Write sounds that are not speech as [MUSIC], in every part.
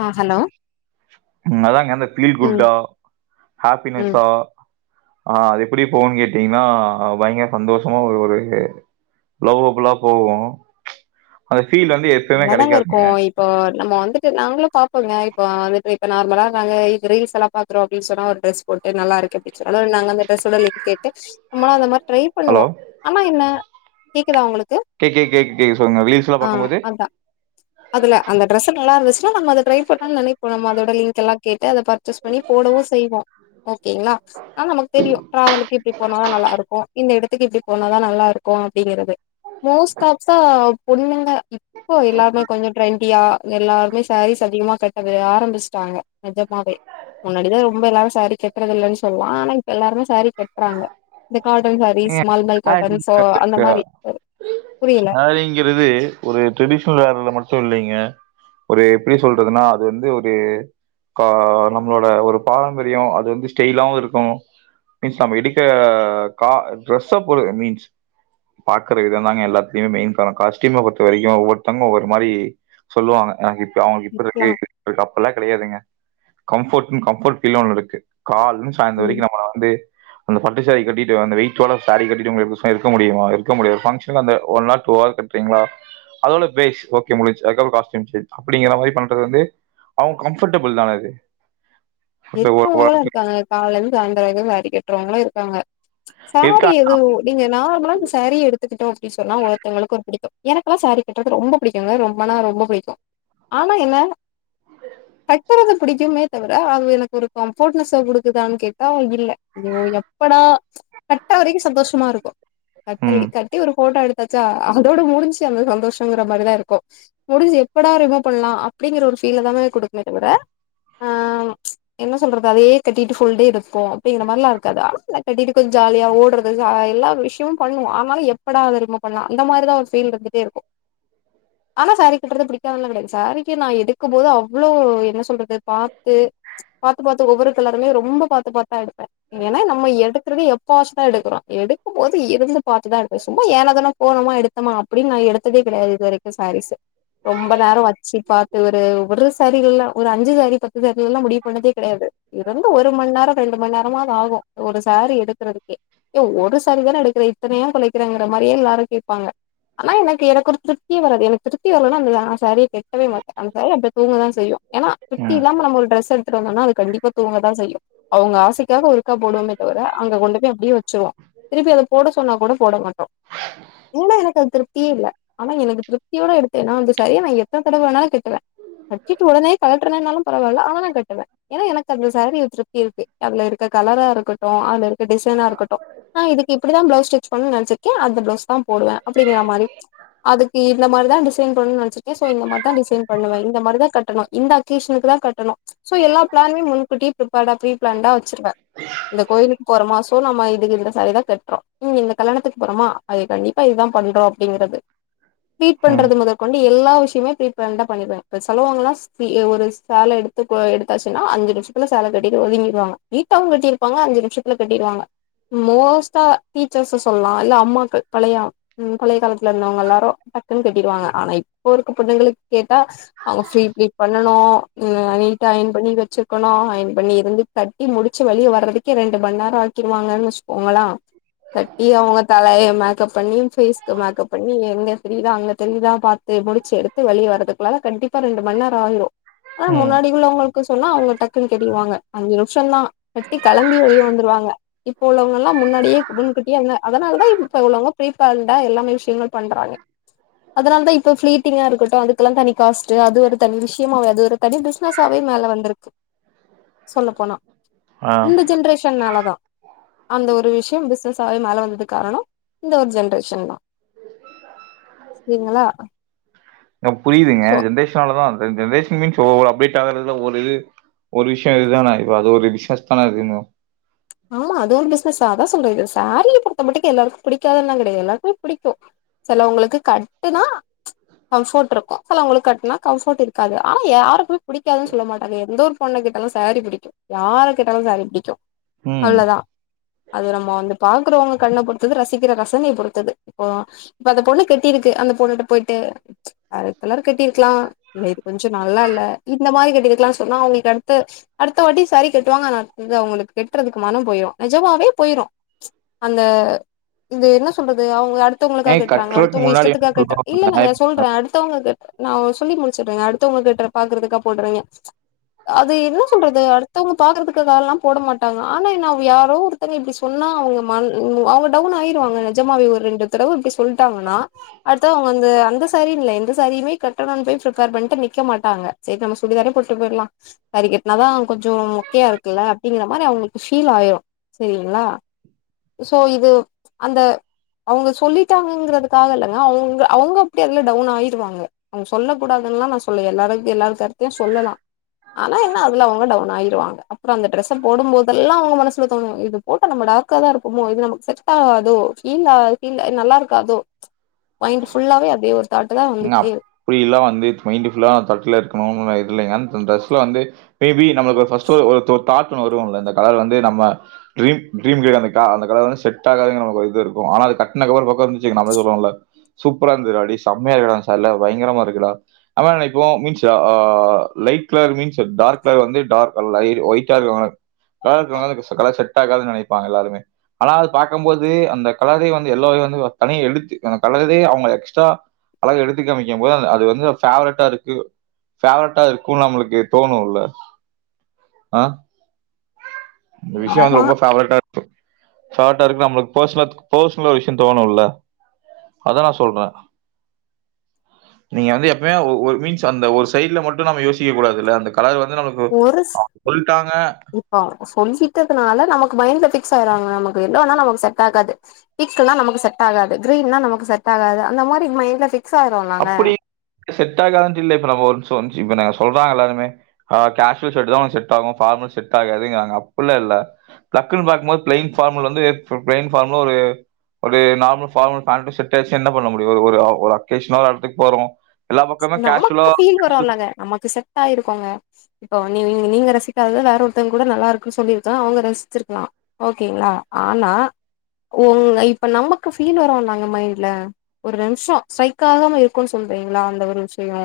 ஆ hello ம் அதாங்க இந்த ஃபீல் ம் குட்டா ம் ஹேப்பினஸ்ஸா ஆ அது எப்புடி போவுன் கேட்டீங்னா அ பயங்கிர சந்தோஷமா ஒரு ஒரு லவ்வபுலா போவு அதை லதாங்கருக்கு இப்போ நம்மு வந்து நாங்ளு பாப்போங்க இப்ப வந்துட்டு இப்ப நார்மலா ஈக்கு ரீல்ஸ் எல்லா பாக்குறோ அப்டின் சொன்னா ஒரு ட்ரெஸ் போட்டு நல்லாருக்கு பிச்சராலோ நாங் அந்த ட்ரெஸ்ஸோட லங்க் கேட்டு நம்மளா அந்த மார் ட்ரை பண்ணுவோ ஹலோ? ஆனா என்ன கேக்குதா ஒங்களுக் கே கே கேக்து கேக்து சொல்லுங்க வீடியோஸ்லா பாக்குமோது க அதுல அந்த ட்ரெஸு நல்லாருந்துச்சுனா நம்ம அத ட்ரை பண்லான்னு நெனைப்போ நம்ம அதோட லிங்க் எல்லா கேட்டு அத பர்ச்சேஸ் பண்ணி போடவு செய்வோ ஓகேங்ளா, ஆனா நமக்கு தெரியு ட்ராவல்க்கு இப்டி போனாதா நல்லாருக்கு, இந்த எடத்துக்கு இப்டி போனாதா நல்லாருக்கு அப்டிங்கறது மோஸ்ட்டாஃப்சா பொண்ணுங்க இப் இப்போ எல்லாருமே கொஞ்சோ ட்ரெண்டியா எல்லாருமே சேரீஸ் அதிகமா கட்டது ஆரம்பிச்டாங்க நெஜமாவே முன்னாடிதா ரொம்ப எல்லாரு சாரி கெட்றதுல்லனு சொல்வோ ஆனா இப்ப எல்லாருமே சாரி கட்றாங்க இந்த காட்டன் சாரீஸ் மல்மல் ஆ காட்டன் நீங்க சோ அந்த கட்டுங்க, மாரி புரியல சாரிங்கிறது ஒரு ட்ரெடிஷ் னல் வெர்ல மட்டு இல்லைங்க ஒரு எப்டி சொல்றதுனா அது வந்து ஒரு க நம்ளோட ஒரு பாரம்பரியோ அது வந்து ஸ்டைல்லாவு இருக்கு மீன்ஸ் நம்ம எடுக்க கா ட்ரெஸ் சா போடுங்க மீன்ஸ் பாக்குற விதந்தாங்க எல்லாத்துலியுமே மெயின் காரணம் காஸ்டியூம பொறுத்த வரைக்கு ஒவ்வொருத்தவங்க ஒவ்வொரு மாரி சொல்வாங்க எனக்கு இப் அவுங்களுக்கு இப்டிருக்கு இது அது அப்டில்லா கடையாதுங்க கம்ஃபோட்னு கம்ஃபோட் ஃபீல்னு ஒன்னு இருக்கு கால்லந்து சாயந்தர ம் வரைக்கு நம்மள வந்து அந்த ப ட்டு சாரி கட்டிட்டு அந்த வெயிட்டோட சாரி கட்டிட்டு உங்கள இருக்க சொன்னா இருக்க முடியுமா இருக்க முடியாது ஃபங்ஷன்க்கு அந்த ஒன் ஆர் டூ ஆர் கட்றிங்லா அதோட பேஸ் ஓகே முடிஞ்சு அதுக்கப்றோ காஸ்டியும் சேஞ் தா அப்படிங்கிற மாரி பண்றது வந்து அவுங்க கம்ஃபர்டபுள் தான இது இருக்கவாங்கலா இருக்காங்க கால்லேந்து சாயந்தர வரைக்கு சாரி கட்றவங்களு இருக்காங்க சாரீ இருக்காங்க எது நஇங்க நார்மலா இந்த சேரீ எடுத்துக்குட்டோ அப்டி சொன்னா ஓஒர்த்தவங்களுக்கு ஒன்னு புடிக்கு எனக்குலா சாரி கட்றது ரொம்ப புடிக்குங்க ரொம்பனா ரொம்ப புடிக்கு ஆனா என்ன கட்டுறது புடிக்குமே தவிர அது எனக் கு ஒரு கம்ஃபோட்னஸ்ஸ குடுக்குதானு கேட்டா இல்ல, ஐயோ எப்படா கட்ற வரைக்கு சந்தோஷமா இருக்கு கத்தல் ம் கட்டி ஒரு போட்டோ எடுத் கன்சா அதோட முடிஞ்சு அந்த சந்தோஷங்குற மாரிதா இருக்கு முடிஞ்சு எப்படா ரிமு பண்லா அப்டிங்கிற ஒரு ஃபீல தான குடுக்கமே தவிர அ என்ன சொல்றது அத்யே கட்டிட்டு ஃபுல்டே இருப்போ அப்டிங்கிற மார்லா இருக்காதா நா கட்டிட்டு பேய் ஜால்யா ஓட்றது ஹ எல்லா விஷ்யமு பண்ணுவ் ஆனாலும் எப்படா அத ரிமு பண்லா அந்த மாரிதா ஒரு ஃபீல் இருந்துட்டேருக்கு ஆனா சாரீ கட்டுறது பிடிக்காதுன்ல்லா கடையாத் சாரீக்கு நா எடுக்கும்போது அவ்ளோ என்ன சொல்றது பாத்து பாத்து ஒவ்வொரு கலருமே ரொம்ப பாத்து பாத்துதா எடுப்பே ஏன்னா நம்ம எடுக்குறது எப்பவாச்சு தா எடுக்கிறோ எடுக்கும்போது இருந்து பாத்து தா எடுப்பே சும்மா ஏனோதானோ போனோ மா எடுத்தமா அப்புடின் நா எடுத்ததே கிடையாது இதுவரைக்கு சாரீஸ் ரொம்ப நேரு வச்சி பாத்து ஒரு ஒரு சாரில்லா ஒரு அஞ்சுசாரி பத்துசாரில்லா புண்ணதே கடையாது இருந்து ஒரு மண்நேர ரெண்டு மண்நேரமாகும் ஒரு சாரி எடுக்கறதுக்கே ஏ ஒரு சாரி தானே எடுக்குற துன்னு ஏ கொலைக்கிங்குற மாரியே எல்லாரு கேப்பாங்க ஆனா எனக்கு எனக்கு ஒரு திருப்தியே வராது எனக்கு திருப்தி வர்லனா அந்த யா சாரி கெட்டவே மாட்ட அந் சாரி அப்டே தூங்கதா செய்யு ஏனா ப்ருட்டி ம் சஇல்லாம நம்ம ஒரு டிரஸ் எடு ஆனா அது கண்டிப்பா தூங்காதா செய்யு அவங்க ஆசைக்காக ஒருக்கா போடுவமே தவிர அங்க கொண்டுபே அப்டியே வச்சிருவோ திருப்பி அத போட சொன்னா கூட போட மாட்டோ ஏன்னா எனக்கு அது திருப்தியே இல்ல ஆனா எனக்கு திருப்தியோட எடுத்தேனா அந்த சாரிய நா எத்ன தடவ வேணாலு கட்டுவே கட்டிட்டு ஒடனே கழற்றனனாலு பரவால்ல ஆன கட் ஏன்னா எனக்கு அந்த சாரி ஒரு திருப்தி இருக்கு அதுல இருக்க கலரா இருக்கட்டும் அலு டிசைனா இருக்கட்டும் ஆனா இதுக்கு இப்படிதான் பிளவுஸ் ஸ்டிச் பண்ணு நெனச்சிருக்க அந்த பிளவுஸ் தான் போடுவே அப்படிங்கற மாதிரி அதுக்கு இந்த மாதிரி தான் டிசைன் பண்ணும்னு நெனைச் சோ இந்த மாதிரிதான் டிசைன் பண்ணுவே இந்த மாதிரிதான் கட்டணும் இந்த அகேஷனுக்கு தான் கட்டணும் சோ எல்லா பிளானுமே முன்கூட்டி ப்ரிப்பர்டா ப்ரீ பிளான்டா வெச்சுருவே இந்த கோயிலுக்கு போறோமா சோ நம்ம இதுக்கு இந்த சாரி தான் கட்டுறோம் இந்த கல்யாணத்துக்கு போறோமா அது கண்டிப்பா இதுதான் பண்றோம் அப்படிங்கறது பீட் ம் பண்றது முதற்கொண்டு எல்லா விஷயமுமே ஃப்ரீ பிளானுடா பண்ணிடுவ இப்ப செலவுகல்லாம் ஒரு சேலட் இப்போ எடுத்தாச்சுன்னா அஞ்சு நிமிஷத்துல சேல கட்டிடுவாங்க [UNINTELLIGIBLE] நீட்டாவும் கட்டியிருப்பாங்க அஞ்சு நிமிஷத்துல கட்டிடுவாங்க மோஸ்ட்டா டீச்சர்ஸ்ச சொல்லலாம் இல்ல அம்மாக்கள் பழைய பழைய காலத்துல இருந்தவங்க எல்லாரும் டன்னு கட்டிவாங்க ஆனா இப்போ புள்ளைங்களுக்கு கேட்டா அவங்க ப்ரீ பீட் பண்ணனும் உம் ஐ அயன் பண்ணி வெச்சிருக்கணும் அயன்பண்ணிருந்து தட்டி முடிச்சு வெளியவர்றதுக்கே ரெண்டுமண்நேரம் ஆகிறுவாங்கன்னு வெச்சுோங்கள தட்டி அவங்க தலைய மேக்கப் பண்ணி ஃபேசுக்கு மேக்கப் பண்ணி இங்க தெரியுதா அங்க தெரியுதா பாத் முடிச்சு எடுத்து வெளிய வரதுக்குள்ள கண்டிப்பா ரெண்டு மண்நேரம் ஆயிரும் ஆனா ம் முன்னாடி சொன்னா அவங்க டக்குன்ன தெரிவாங்க அஞ்சு நிமிஷதான் கட்டி கிளம்பி வெளிய வந்துருவாங்க இப்ப உள்ளவங்கல்லா முன்னாடியே முன்கூட்டியே அதனால தான் இப்போ உள்ளவங்க ஃப்ரீ பிளானோட எல்லாமே விஷயங்களும் பண்றாங்க அதனாலதான் இப்ப ப்ளீடிங்க இருக்கட்டும் அதுக்கெல்லாம் தனி காசுட்டு அது ஒரு தனி விஷய அது ஒரு தனி பிஸ் சாவே மேல வந்துருக்கு சொல்ல போனா ஆ இந்த ஜென்ரேஷன்னால தா அந்த ஒரு விஷயம் பிசினஸாவே மேல வந்தது காரண இந்த ஒரு ஜென்ரேஷன் தா சரிங்களா புரியுதுங்க சோ ஜென்ரேஷனாலதா ஜென்ரேஷன் மீன்ஸ் ஒவ்வொரு அப்டேட் ஆகறதுல ஒரு இது ஒரு விஷய இதுதான இ அது ஒரு விஸ்னஸ் தான அதுன்னு ஆமா அதுவும் ஒரு பிசினஸ்தா அதா சொல்றது சாரீய பொடுத்த மட்டுக்கு எல்லாருக்கு பிடிக்காதுன்லா கெடையாது எல்லாருக்குமே பிடிக்கு சிலவங்களுக்கு கட்டுனா கம்ஃபோர்ட் இருக்கு சிலவங்களுக்கு கட்டுனா கம்ஃபர்ட் இருக்காது ஆனா யாருக்குமே பிடிக்காதுன்னு சொல்ல மாட்டாங்க எந்த ஒரு பொண்ண கேட்டாலு சாரீ புடிக்கும் யார கேட்டாலு சாரீ புடிக்கு ம். அவ்ளதா அது நம்ம வந்து பாக்குறவங்க கண்ண பொறுத்தது ரசிக்கிற ரசனைய பொறுத்தது இப்போ இப்ப அந்த பொண்ணு கட்டிருக்கு அந்த பொண்ணுட்ட போயிட்டு ப்ச் வேற கலர் கட்டிருக்கலா இல்ல இது கொஞ்ச நல்லா இல்ல இந்த மாரி கட்டிருக்கலான்னு சொன்னா அவுங்களுக்கு அடுத்த அடுத்த வாட்டி சாரி கட்டுவாங்க ஆனா அது அவுங்குளுக்கு கற்றதுக்கு மனம் போயிரு நெஜமாவே போயிரு ப்ச் அந்த இது என்ன சொல்றது அவங்க அடுத் தவுங்களுக்காக ஏன் கட்றாங்க கட்றதுக்கு அடுத்தவங்க இஷ்டத்துக்காக கட் இல்ல முன்னாடி இல்லங்க சொல்ற அடுத்தவங்க நா சொல்லி முடிச்சிடுறே அடுத்தவங்க கட்ற பாக்கறதுக்கா போடறீங்க அது என்ன சொல்றது அடுத்தவங்க பாக்குறதுக்காகல்லா போடமா ட்டாங்க ஆனா என்ன அவங்க யாரோ ஒருத்தங்க இப்பிடி சொன்னா அவுங்க ம அவுங்க டவுன் ஆயிருவாங்க நஜமாவ ஒரு ரெண்டு தடவ இப்டி சொல்ட்டாங்கன்னா அடுத்தது அவங்கந்த அந்த சாரின்ல எந்த சாரீமே கட்டணுனு போய் பிரிபேர் பண்ணிட்டு நிக்க மாட்டாங்க சரி நம்ம சுடிதாரே போட்டு போயிடலா சாரி கட்டுனா தா கொஞ்ச மொக்கையா இருக்குல அப்படிங்ற மாரி அவங்களுக்கு ஃபீல் ஆயிரு சரிங்களா சோ இது அந்த அவங்க சொல்லிட்டாங்கங்கறதுக்காக இல்லங்க அவுங்க அவுங்க அப்படி அதுல டவுன் ஆயிடுவாங்க அவங்க சொல்லக்கூடாதுன்லா நா சொல்லல எல்லாரு எல்லா கருத்தையு சொல்லலா ஆனா என்ன அதுல அவுங்க டவுன் ஆயிடுவாங்க அப்புற அந்த ட்ரஸ் போடும் போதெல்லா அவுங்க மனசுலதோணு இது போட்டு நம்ம டார்க்காதா இருப்பமோ இது நமக்கு செ ட்டாகாதோ இல்லா ஃபீல் நல்லா இருக்காதோ மைண்ட் ஃபுல்லாவே அதே ஒரு தாட்டு தா வந்துகிட்டே இருக்கு அப்பிடி எல்லா வந்து மைண்ட் ஃபுல்லா தட்ல இருக்கணு இல்லைங்க அந்த டிரஸ்ல வந்து மேபி நம்ம ஃபர்ஸ்ட் ஒ ஒரு தாட் ஒன்னு வருள்ள இந்த கலர் வந்து நம்ம க்ரீம் கிரீம் கிரே அ அந்த கலர் வந்து செட்டாகாது நமக்கு ஒரு இது இருக்கு ஆனா அது கட்னக்கப்பற பாத்தோன் வெச்சுக்கோங்க நாமலே சொல்லுவோல்ல சூப்பரா இருந்துதுடா அப்டியே செம மயா இருக்குடா இந்த சாரில பயங்கரமா இருக்கடா நாம என்ன நெனைப்போ மீன்ஸ் அ light colour means dark colour வந்து டார்க் லைட் ஒய்ட் ஆ இருக்க கால்ல இருக்கதனால கலர் ஸர்ட் செட்டாகாதுனு நினைப்பாங்க எல்லாருமே ஆனா அது பாக்கம்போது அந்த கலரே வந்து எல்லோ வே வந்து தனியா எடுத்து அந்த கலரே அவங்க எக்ஸ்ட்ரா அழக எடுத்து காமிக்கும் போது அது வந்து ஃபேவரட்டா இருக்கு ஃபேவரட்டா இருக்கும்னு நம்ளுக்கு தோணும்ல்ல ஆ இந்த விஷயம் வந்து ஆமா ரொம்ப ஃபேவரட்டா இருக்கும் ஷார்டா இருக்கு நமக்கு பெர்சனல் பெர்சனல் லா ஒரு விஷயம் தோணும்ல்ல அதா நா சொல்ற நீங்க வந்து எப்பமே ஒரு மீன்ஸ் அந்த ஒரு சைட்ல மட்டும் நாம யோசிக்க கூடாதுல்ல அந்த கலர் வந்து நமக்கு ஒரு சி சொல்ட்டாங்க. இப்ப அவங் சொல்லிட்டதுனால நமக்கு மைண்ட் அதே சவுராங்க நமக்கு எல்லோனா நமக்கு சட் ஆகாது பீக்குனா நமக்கு சட் ஆகாது க்ரீம்னா நமக்கு செட் ஆகாது மாரி மைன்ட்ல ஃபி அப்புடி செட் ஆகாது சொல்ல இப்ப நம்ப ஒருன்சோன் இப்ப நாங்க சொல்றாங்க எல்லாருமே அ கேஷுவல் ஷேட்டுதா ஒன்க் செட் ஆகு ஃபார்மல் செட் ஆகாதிங்காங்க அப்புல்லா இல்ல டக்குனு பாக்கும்போது ப்ளைன்ஃபார்மல் வந்து ப்ளைன் ஃபார்மல் ஒரு ஒரு நார்மல் ஃபார்மல் பேன்ட்டு ஷேட்டே வச்சு என்ன பண்ண முடியும் ஒரு ஒரு அ ஒரா கேஷ்னா ஒர் எடத்துக்க போறோ நமக்கு ஃபீல் வருமில்லங்க நமக்கு செட் ஆயிருக்கோங்க நீங்க ரசிக்காதத வேற ஒருத்தங்க கூட நல்லா இருக்கு சொல்லி அவங்க ரசிச்சிருக்கலாம் ஓகேங்களா ஆனா உங்க இப்ப நமக்கு ஃபீல் வர நாங்க மைண்ட்ல ஒரு நிமிஷம் ஸ்டிரைக்காகம இருக்கும் சொல்றீங்களா அந்த நச்சரிங்க [UNINTELLIGIBLE]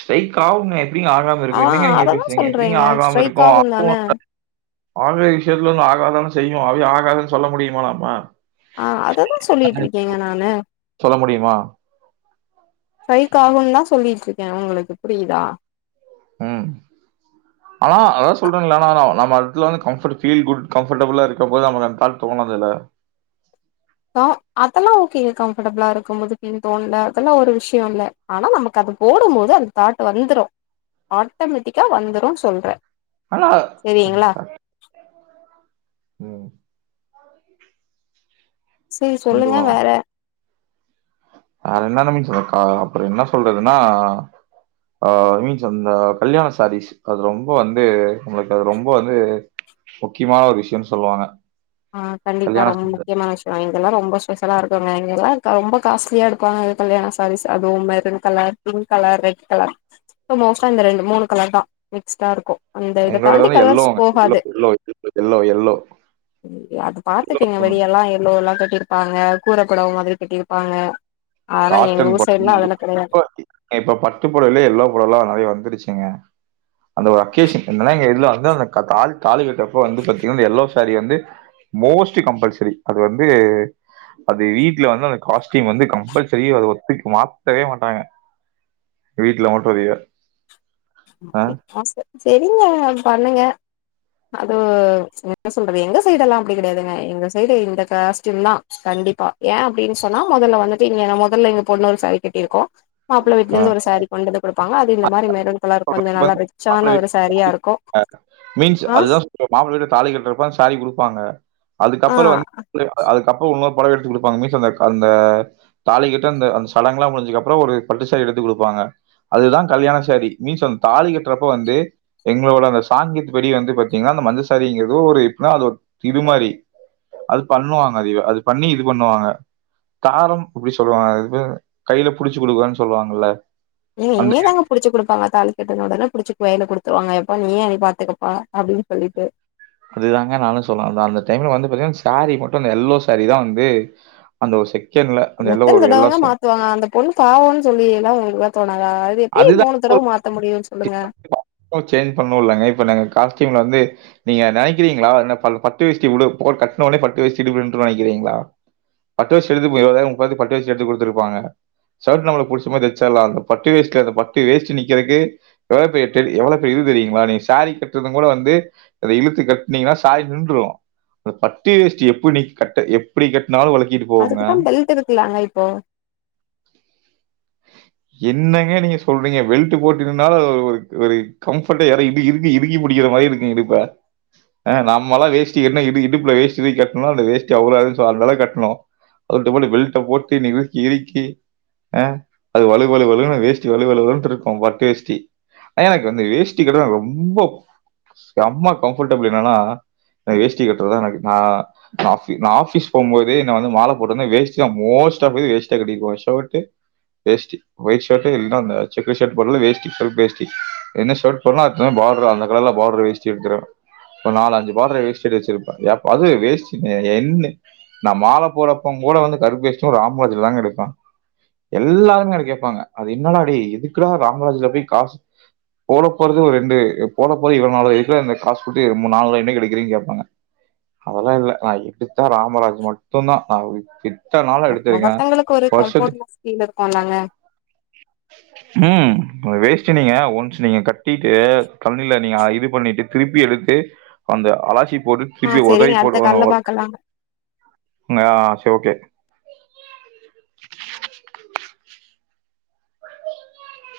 ஸ்டிரைக் ஆகுங்க எப்படி ஆகாம இருக்கும் என்னங்க நீங்க இப்படி அததா பேசுறீங்க எப்படிங்க சொல்றேங்க ஆகாம ஸ்ட்ரைக் இருக்கும் ஆகும் தான ஆக விஷயத்துலந்து ஆகாத செய்யும் அது ஆகாதுன்னு சொல்ல முடியுமா நம்ம ஆ அததான் சொல்லிட்டு இருக்கேங்க நானு சொல்ல முடியுமா? ஸ்டிரைக்காகும்ன்னு தான் சொல்லிட்டு இருக்கேன் உங்களுக்கு புரியுதா ம் ஆனா அதான் சொல்றேன்னல்ல நம்ம அதுல வந்து கம்பர்ட் ஃபீல் குட் கம்ஃபர்டபிளா இருக்கும் போது நமக்கு அந்த தாட் தோணுனதில்ல அதெல்லாம் ஓகேங்க கம்ஃபர்டபிளா இருக்கும் போது ஃபீல் தோணல அதெல்லாம் ஒரு விஷயம் இல்ல ஆனா நமக்கு அது போடும் போது அந்த தாட்டு் வந்துரும் ஆட்டோமேட்டிக்கா வந்துரும்ன்னு சொல்றேன் ஹலோ ம் சரி சொல்லுங்க வந்துரும். வேற வேற என்னென்ன மீன்ஸ் அ சொல்றது அப்புறம் என்ன சொல்றதுன்னா அ மீன்ஸ் அந்த கல்யாண சாரீஸ் அது ரொம்ப வந்து நம்மளுக்கு அது ரொம்ப வந்து முக்கியமான ஒரு விஷயம்ன்னு சொல்லுவாங்க ஆ கண்டிப்பா கல்யாண ரொம்ப முக்கியமான விஷயம் வைங் இதெல்லாம் ரொம்ப ஸ்பெஷலா இருக்குங்க எங்க எல்லாம் ரொம்ப காஸ்ட்லியா எடுப்பாங்க கல்யாண சாரீஸ் அதுவும் maroon colour pink colour red colour மோஸ்ட்டா இந்த ரெண்டு மூணு கலர் தான் மிக்ஸ்டா இருக்கும் எங்களோடது வந்து yellow yellow yellow yellow yellow yellow அது பாத்துட்டீங்க ம். வெளியே எல்லாம் எல்லோ கட்டிருப்பாங்க கூரை பொடவ மாதிரி கட்டிருப்பாங்க அதெல்லா எங்க காட்டன் ஊர் சைட்லா அதெல்லா கெடையாது [INAUDIBLE] இப்ப பட்டுப்பொடயிலயே எல்லா பொடவ்லா நெறையா வந்துருச்சுங்க அந்த ஒரு அகேஷன் என்னனா எங்க இதுல வந்து அந்த தா தாலி கட்றப்ப வந்து பாத்திங்னா அந்த எல்லோ சாரி வந்து மோஸ்ட்லி கம்பல்சரி அது வந்து அது வீட்ல வந்து அந்த காஸ்ட்யூம் வந்து கம்பல்ச ரி அத ஒத்துக் மாத்தவே மாட்டாங்க எங் வீட்ல மட்டு அதய [INAUDIBLE] ஆச செரிங்க பண்ணுங்க அது என்ன சொல்றது எங்க சைடு எல்லா அப்படி கெடையாதுங்க எங்க சைடு இந்த காஸ்டயூம்தா கண்டிப்பா ஏ அப்டின் சொன்னா மொதல்ல வந்துட்டு இங்க மொதல்ல எங்க பொண்ணு ஒரு சாரி கட்டிருக்கு மாப்ள வீட்லருந்து ஒரு சாரி கொண்ட் வந்து குடுப்பாங்க அது இந்த மாரி மெருன் கலர் [INAUDIBLE] கொஞ்ச நல்லா ரிச்சான ஒரு சாரியா இருக்கு மீன்ஸ் ஆ அதுதா சொல்ற மாப்ள வீடு தாலி கட்றப்ப அந்த சாரி குடுப்பாங்க ஆ அதுக்கப்பற வந்து அது அப்ப இன்னொரு பொடவ எடுத்து குடுப்பாங்க மீன்ஸ் அந்த அந்த தாலி கட்ற அந்த அந்த சடங்களா முடிஞ்சதுக்கப்ற ஒரு பட்டு சாரி எடுத்து குடுப்பாங்க அதுதா கல்யாண சாரி மீன்ஸ் தாலி கட்றப்ப வந்து எங்களோட அந்த சாங்கியத்து படி வந்து பாத்திங்னா அந்த மஞ்ச சாரிங்றது ஒரு எப்ன்னா அது ஒரு இதுமாரி அது பண்ணுவாங்க அது பண்ணி இது பண்ணுவாங்க தாரம் அப்டி சொல்லுவாங்க அதுக் பேரு கையல புடிச்சு குடுக்றன் சொல்லுவாங்கல்ல ஏங்க அந்த இங்கயு தாங்க புடிச்சு குடுப்பாங்க தாலி கட்டுன உடனே புடிச்சி கைல குடுத்துருவாங்க எப்பா நீயே எனைய பாத்துக்கப்பா அப்டின் சொல்லிட்டு அதுதாங்க நானும் சொல்ல வந்த அந்த டைம்ல வந்து பாத்தீங்கன்னா ஸ் சேரீ மட்டும் அந்த எல்லோ சேரீ தா வந்து அந்த ஒரு செக் எத்தன தடவங்க மாத்துவாங்க அந்த பொண்ணு பாவேன் சொல்லி எல்லா உங்களால் அதுதா முடியும்னு சொல்லுங்க [UNINTELLIGIBLE] சேஞ் பண்ணோலங்க இப்ப நாங்க காஸ்ட் டீம்ல வந்து நீங்க நெனைக்கிறீங்களா என்ன பல்ல பட்டு வேஷ்டி [UNINTELLIGIBLE] கட்டுன ஒட்னே பட்டு வேஷ்டி [UNINTELLIGIBLE] பட்டு வேஷ்ட் எடுத்துட் போயி இவளோ நேரம் உக்காந்து பட்டு வேஷ்டி எடுத்துட் குடுத்துருப்பாங்க சர்ட் நம்மளுக் புடிச்ச மாரி [UNINTELLIGIBLE] ட்டு வேஷ்டில அந்த பட்டு வேஷ்டி நிக்கிறக்கு எவ்வளவு பெரிய டெல் எவ்வளவு பெரிய இது தெரியுங்களா நீங்க சேரீ கட்டுறதுங் கூட வந்து இது இழுத்து கட்னிங்கனா சேரீ நின்றும் அந்த பட்டு வேஷ்டி எப்புனி கட்ட எப்புடி கட் அதுக்குத்தா பெல்ட் இருக்குலாங்க இப்போ என்னங்க நீங்க சொல்றீங்க பெல்ட் போட்டு நின்னாலும் அது ஒரு ஒரு கம்ஃபர்டே யார இப்பு இறுக்கி இறுக்கி புடிக்கிற மாரி இருக்கு இடுப்ப அ நாம்மல்லா வேஸ்டி கட்டுனா இடு இடுப்புல வேஷ்டி இறுக் கட்னா அந்த வேஸ்டி அவுலாது சோ அந்த அளவு கட்னோ [UNINTELLIGIBLE] பெல்ட போட்டு நிறுக்கி இறுக்கி அ அது வழு வழு வழு னு வேஷ்டி வழு வழு வழுன்ட்ருக்கும் பட்டு வேஷ்டி எனக்கு வந்து வேஷ்டி கட்றது ரொம்போப் செம்ம கம்ஃபர்டபுலு என்னனா அ வேஷ்டி கட்றதுதா எனக்கு நா நா ஆஃபி நா ஆஃபிஸ் போகும் போது நா வந்து மால போட்ருந்த வேஷ்டியு மோஸ்ட் ஆஃப் [UNINTELLIGIBLE] வேஷ்டி யா கட்டிட்டு போவே ஷர்ட்டு வேஷ்ட்டி ஒயிட் ஷர்ட்டு இல்னா அந்த செக்டு ஷர்ட் பதிலு வேஸ்டி ஃபுல் வேஷ்டி என்ன ஷர்ட் போட்றனோ அதுக்கு தகுந்த பாட்ரு அந்த கலர்ல பாட்ரு வேஷ்டி எடுத்துருவ ஒரு நாலு அஞ்சு பாட்ரு வேஷ்டி எடுத் வெச்சிருப்ப எப் அது வேஷ்டி னே என்ன நா மால போட போம் கூட வந்து கருப்பு வேஷ்டியு ராம்ராஜ் ல தாங்க எடுப்ப எல்லாருமே என்ட்ட கேப் ப்பாங்க அது என்னடா டே எதுக்குடா ராம்ராஜ்ல போய் காசு போட போறது ஒரு ரெண்டு போட போறது இவளோ நாலு தா எதுக்குடா இந்த காசு குடுத்து நால் என்னைக்கி எடுக்குறிங் கேப்பாங்க அதெல்லா இல்ல நான் எடுத்தா ராமராஜ் மட்டுந்தா [UNINTELLIGIBLE] அத் அ மத்தவங்களுக்கு ஒரு கம்போர்ட் [UNINTELLIGIBLE] இருக்குல்லங்க ம் ஒரு வேஷ்டி நீங்க ஒன்ஸ் நீங்க கட்டிட்டு தண்ணில நீங்க அ இது பண்ணிட்டு திருப்பி எடுத்து அந்த அலாசிப் போட்டுட் ஆ திருப்பி ஒதரி செரிங்க அடுத்த போட்ருவாங்க கால்ல ஒ பாக்கலா ம் ஆ சரி ஓகே